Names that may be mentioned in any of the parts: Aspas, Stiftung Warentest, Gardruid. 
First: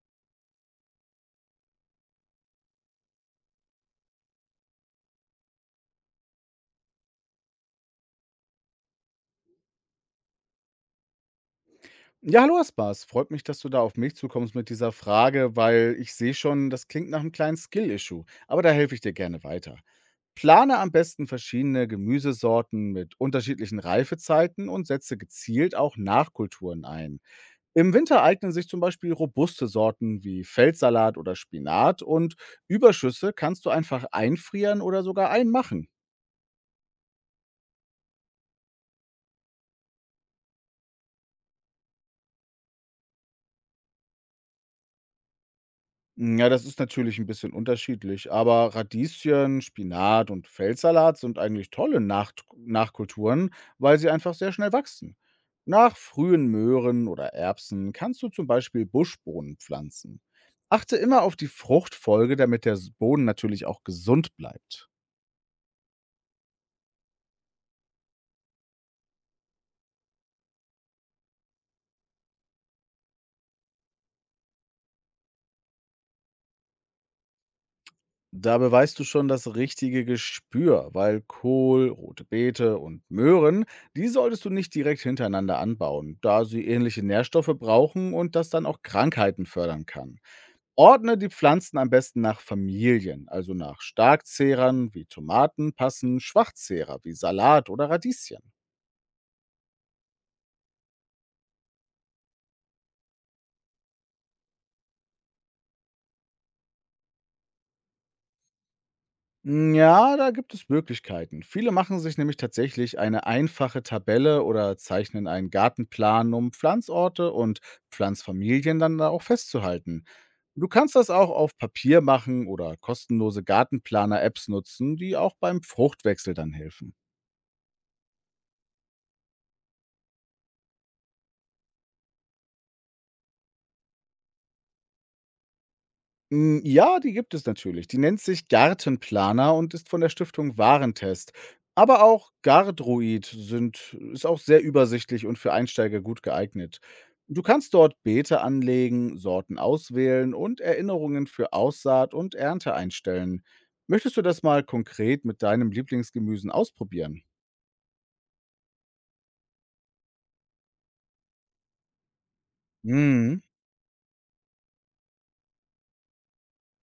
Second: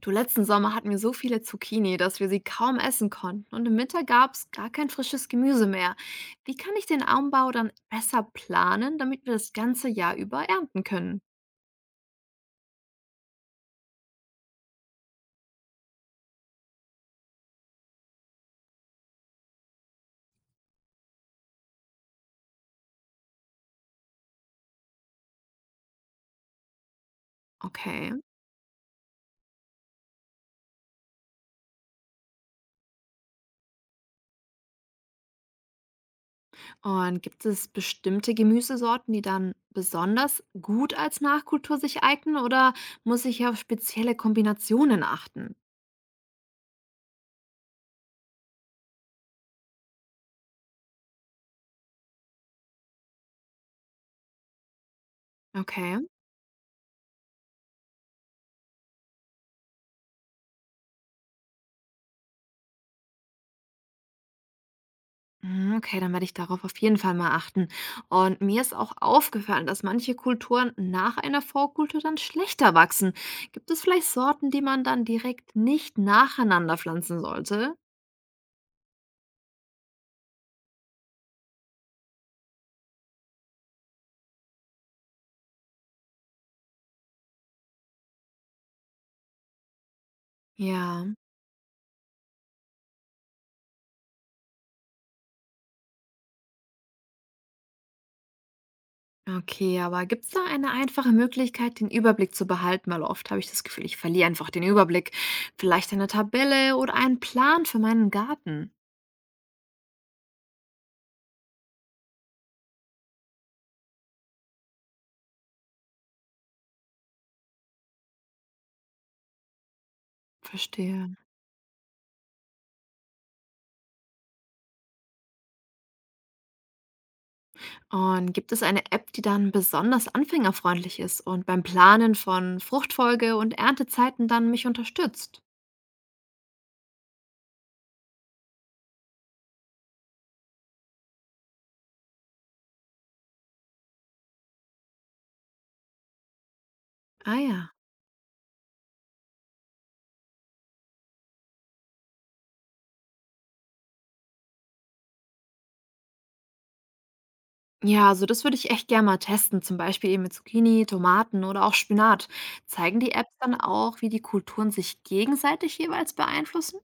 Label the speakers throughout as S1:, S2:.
S1: Du, letzten Sommer hatten wir so viele Zucchini, dass wir sie kaum essen konnten. Und im Winter gab es gar kein frisches Gemüse mehr. Wie kann ich den Anbau dann besser planen, damit wir das ganze Jahr über ernten können?
S2: Ja, hallo Aspas. Freut mich, dass du da auf mich zukommst mit dieser Frage, weil ich sehe schon, das klingt nach einem kleinen Skill-Issue, aber da helfe ich dir gerne weiter. Plane am besten verschiedene Gemüsesorten mit unterschiedlichen Reifezeiten und setze gezielt auch Nachkulturen ein. Im
S1: Okay.
S2: Winter eignen sich zum Beispiel robuste Sorten wie Feldsalat oder Spinat und Überschüsse kannst du einfach einfrieren oder sogar einmachen.
S1: Und gibt es bestimmte Gemüsesorten, die dann besonders gut als Nachkultur sich eignen oder muss ich auf spezielle Kombinationen achten?
S2: Ja, das ist natürlich ein bisschen unterschiedlich, aber Radieschen, Spinat und Feldsalat sind eigentlich tolle Nacht Nachkulturen, weil sie einfach sehr schnell wachsen. Nach
S1: Okay.
S2: frühen Möhren oder Erbsen kannst du zum Beispiel Buschbohnen pflanzen. Achte immer auf die Fruchtfolge, damit der s Boden natürlich auch gesund bleibt.
S1: Mhm, okay, dann werde ich darauf auf jeden Fall mal achten. Und mir ist auch aufgefallen, dass manche Kulturen nach einer Vorkultur dann schlechter wachsen. Gibt es vielleicht Sorten, die man dann direkt nicht nacheinander pflanzen sollte?
S2: Da beweist du schon das richtige Gespür, weil Kohl, rote Beete und Möhren, die solltest du nicht direkt hintereinander anbauen, da sie ähnliche Nährstoffe brauchen und das dann auch Krankheiten fördern kann.
S1: Ja,
S2: Ordne die Pflanzen am besten nach Familien, also nach Starkzehrern wie Tomaten passen Schwachzehrer wie Salat oder Radieschen.
S1: okay, aber gibt es da eine einfache Möglichkeit, den Überblick zu behalten? Weil oft habe ich das Gefühl, ich verliere einfach den Überblick. Vielleicht eine Tabelle oder einen Plan für meinen Garten.
S2: Ja, da gibt es Möglichkeiten. Viele machen sich nämlich tatsächlich eine einfache Tabelle oder zeichnen einen Gartenplan, um Pflanzorte und Pflanzfamilien dann da auch festzuhalten. Du kannst das
S1: Verstehe.
S2: auch auf Papier machen oder kostenlose Gartenplaner-Apps nutzen, die auch beim Fruchtwechsel dann helfen.
S1: Und gibt es eine App, die dann besonders anfängerfreundlich ist und beim Planen von Fruchtfolge und Erntezeiten dann mich unterstützt?
S2: Ja, die gibt es natürlich. Die nennt sich Gartenplaner und ist von der Stiftung Warentest. Aber auch Gardruid sind ist auch sehr übersichtlich und für Einsteiger gut geeignet.
S1: Ah
S2: Du
S1: ja.
S2: kannst dort Beete anlegen, Sorten auswählen und Erinnerungen für Aussaat und Ernte einstellen. Möchtest du das mal konkret mit deinem Lieblingsgemüsen ausprobieren?
S1: Ja, also das würde ich echt gerne mal testen, zum Beispiel eben mit Zucchini, Tomaten oder auch Spinat. Zeigen die Apps
S2: Mhm.
S1: dann auch, wie die Kulturen sich gegenseitig jeweils beeinflussen?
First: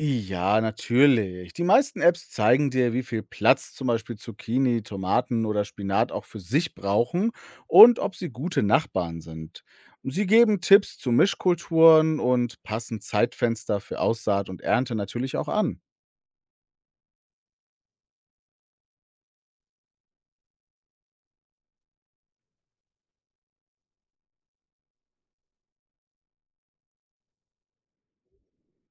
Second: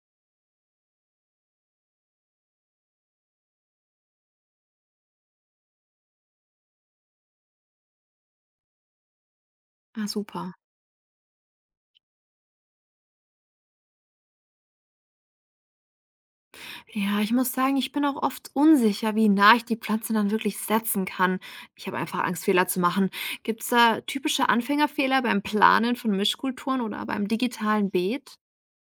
S2: Ja, natürlich. Die meisten Apps zeigen dir, wie viel Platz zum Beispiel Zucchini, Tomaten oder Spinat auch für sich brauchen und ob sie gute Nachbarn sind.
S1: Ah,
S2: Sie
S1: super.
S2: geben Tipps zu Mischkulturen und passen Zeitfenster für Aussaat und Ernte natürlich auch an.
S1: Ja, ich muss sagen, ich bin auch oft unsicher, wie nah ich die Pflanze dann wirklich setzen kann. Ich habe einfach Angst, Fehler zu machen. Gibt es da typische Anfängerfehler beim Planen von Mischkulturen oder beim digitalen Beet?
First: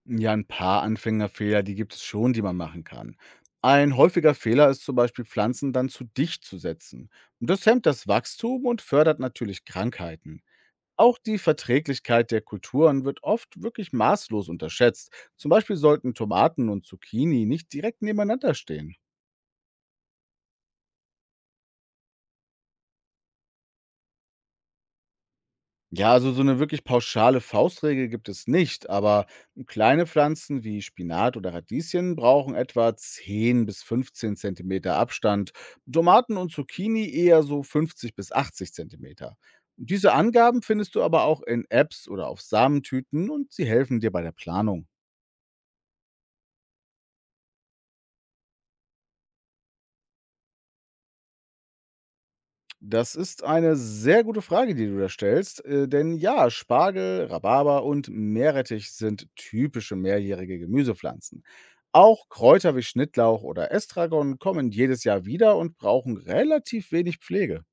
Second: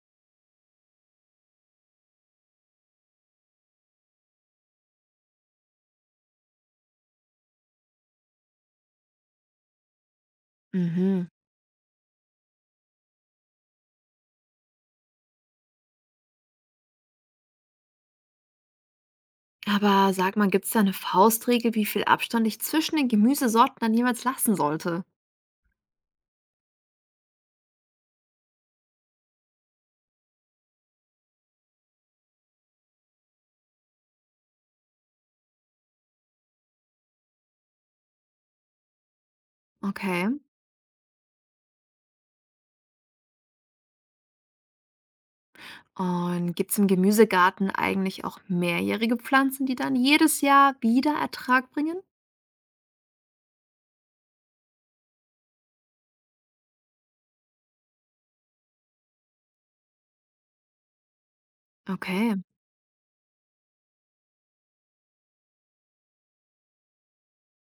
S2: Ja, ein paar Anfängerfehler, die gibt es schon, die man machen kann. Ein häufiger Fehler ist zum Beispiel, Pflanzen dann zu dicht zu setzen. Das hemmt das Wachstum und fördert natürlich Krankheiten. Auch
S1: Mhm.
S2: die Verträglichkeit der Kulturen wird oft wirklich maßlos unterschätzt. Zum Beispiel sollten Tomaten und Zucchini nicht direkt nebeneinander stehen.
S1: Aber sag mal, gibt es da eine Faustregel, wie viel Abstand ich zwischen den Gemüsesorten dann jeweils lassen sollte?
S2: Ja, also so eine wirklich pauschale Faustregel gibt es nicht, aber kleine Pflanzen wie Spinat oder Radieschen brauchen etwa 10 bis 15 Zentimeter Abstand, Tomaten und Zucchini eher so 50 bis 80 Zentimeter. Diese
S1: Okay.
S2: Angaben findest du aber auch in Apps oder auf Samentüten und sie helfen dir bei der Planung.
S1: Und gibt es im Gemüsegarten eigentlich auch mehrjährige Pflanzen, die dann jedes Jahr wieder Ertrag bringen?
S2: Das ist eine sehr gute Frage, die du da stellst, denn ja, Spargel, Rhabarber und Meerrettich sind typische mehrjährige Gemüsepflanzen. Auch
S1: Okay.
S2: Kräuter wie Schnittlauch oder Estragon kommen jedes Jahr wieder und brauchen relativ wenig Pflege.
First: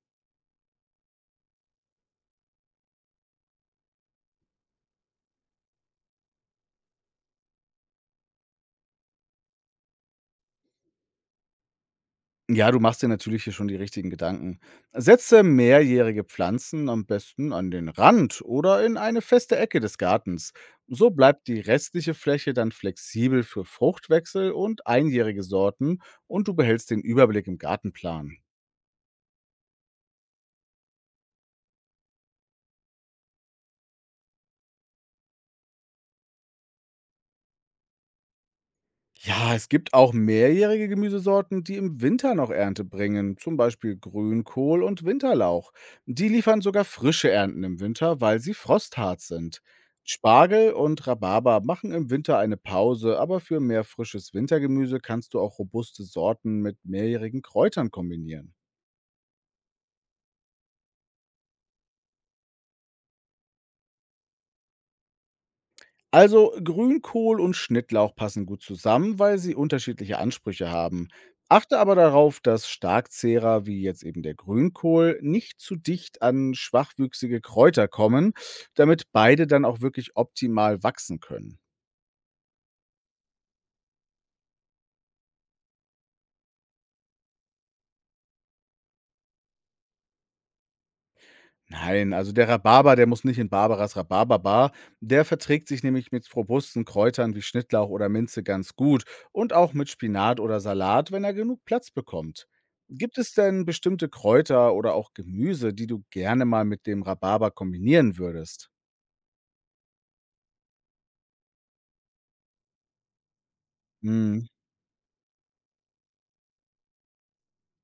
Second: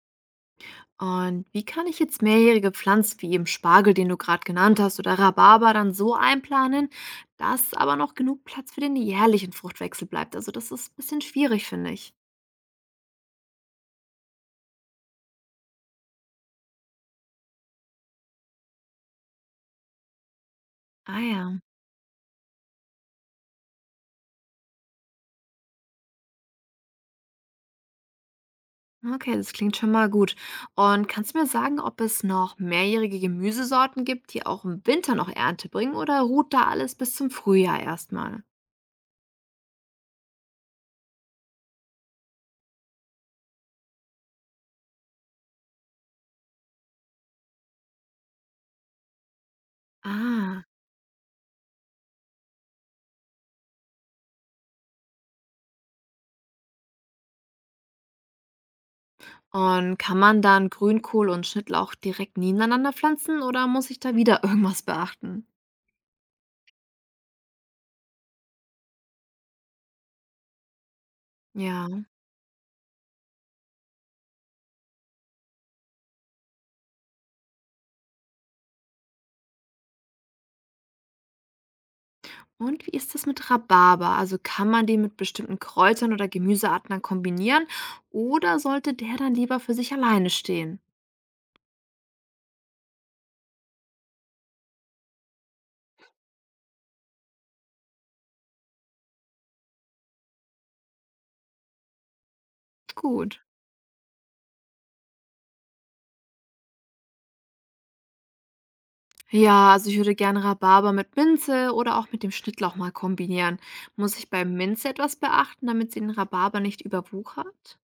S1: Und wie kann ich jetzt mehrjährige Pflanzen wie eben Spargel, den du gerade genannt hast, oder Rhabarber dann so einplanen, dass aber noch genug Platz für den jährlichen Fruchtwechsel bleibt? Also das ist ein bisschen schwierig, finde ich.
S2: Ja, du machst dir natürlich hier schon die richtigen Gedanken. Setze mehrjährige Pflanzen am besten an den Rand oder in eine feste Ecke des Gartens. So
S1: Ah
S2: bleibt
S1: ja,
S2: die restliche Fläche dann flexibel für Fruchtwechsel und einjährige Sorten und du behältst den Überblick im Gartenplan.
S1: okay, das klingt schon mal gut. Und kannst du mir sagen, ob es noch mehrjährige Gemüsesorten gibt, die auch im Winter noch Ernte bringen, oder ruht da alles bis zum Frühjahr erstmal?
S2: Ja, es gibt auch mehrjährige Gemüsesorten, die im Winter noch Ernte bringen, zum Beispiel Grünkohl und Winterlauch. Die liefern sogar frische Ernten im Winter, weil sie frosthart sind.
S1: Ah.
S2: Spargel und Rhabarber machen im Winter eine Pause, aber für mehr frisches Wintergemüse kannst du auch robuste Sorten mit mehrjährigen Kräutern kombinieren.
S1: Und kann man dann Grünkohl und Schnittlauch direkt nebeneinander pflanzen oder muss ich da wieder irgendwas beachten?
S2: Also Grünkohl und Schnittlauch passen gut zusammen, weil sie unterschiedliche Ansprüche haben. Achte aber
S1: Ja.
S2: darauf, dass Starkzehrer wie jetzt eben der Grünkohl nicht zu dicht an schwachwüchsige Kräuter kommen, damit beide dann auch wirklich optimal wachsen können.
S1: Und wie ist das mit Rhabarber? Also kann man den mit bestimmten Kräutern oder Gemüsearten dann kombinieren oder sollte der dann lieber für sich alleine stehen?
S2: Nein, also der Rhabarber, der muss nicht in Barbaras Rhabarberbar. Der verträgt sich nämlich mit robusten Kräutern wie Schnittlauch oder Minze ganz gut und auch mit Spinat oder Salat, wenn er genug Platz bekommt. Gibt es
S1: Gut.
S2: denn bestimmte Kräuter oder auch Gemüse, die du gerne mal mit dem Rhabarber kombinieren würdest?
S1: Ja, also ich würde gerne Rhabarber mit Minze oder auch mit dem Schnittlauch mal kombinieren. Muss ich bei
S2: Hm.
S1: Minze etwas beachten, damit sie den Rhabarber nicht überwuchert?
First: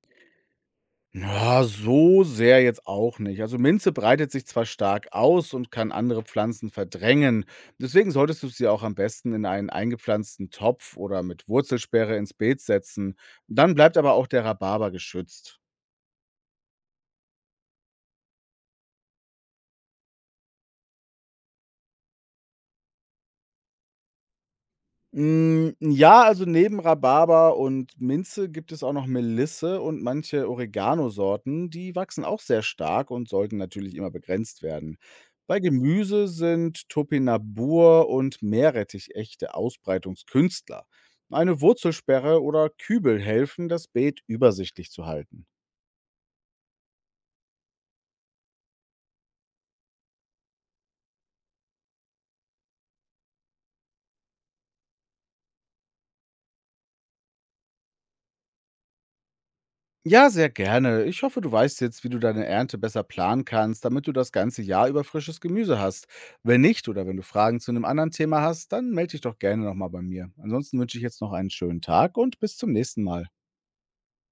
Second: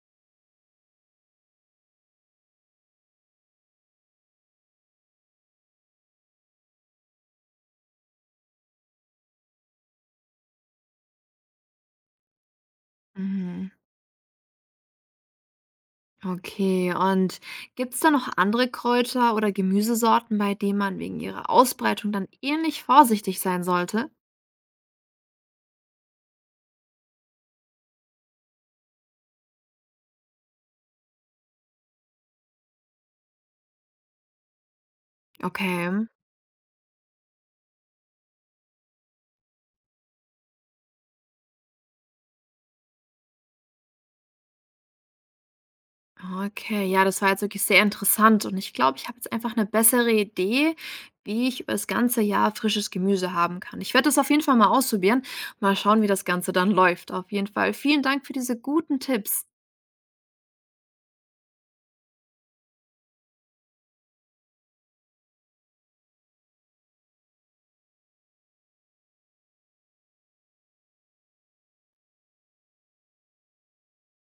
S2: Na, so sehr jetzt auch nicht. Also Minze breitet sich zwar stark aus und kann andere Pflanzen verdrängen. Deswegen solltest du sie auch am besten in einen eingepflanzten Topf oder mit Wurzelsperre ins Beet setzen.
S1: Mhm.
S2: Dann bleibt aber auch der Rhabarber geschützt.
S1: Okay, und gibt es da noch andere Kräuter oder Gemüsesorten, bei denen man wegen ihrer Ausbreitung dann ähnlich vorsichtig sein sollte?
S2: Ja, also neben Rhabarber und Minze gibt es auch noch Melisse und manche Oregano-Sorten, die wachsen auch sehr stark und sollten natürlich immer begrenzt werden. Bei
S1: Okay.
S2: Gemüse sind Topinambur und Meerrettich echte Ausbreitungskünstler. Eine Wurzelsperre oder Kübel helfen, das Beet übersichtlich zu halten.
S1: Okay, ja, das war jetzt wirklich sehr interessant und ich glaube, ich habe jetzt einfach eine bessere Idee, wie ich über das ganze Jahr frisches Gemüse haben kann. Ich werde das auf jeden Fall mal ausprobieren. Mal schauen, wie das Ganze dann läuft. Auf jeden Fall vielen Dank für diese guten Tipps.
S2: Ja, sehr gerne. Ich hoffe, du weißt jetzt, wie du deine Ernte besser planen kannst, damit du das ganze Jahr über frisches Gemüse hast. Wenn nicht oder wenn du Fragen zu einem anderen Thema hast, dann melde dich doch gerne nochmal bei mir. Ansonsten wünsche ich jetzt noch einen schönen Tag und bis zum nächsten Mal.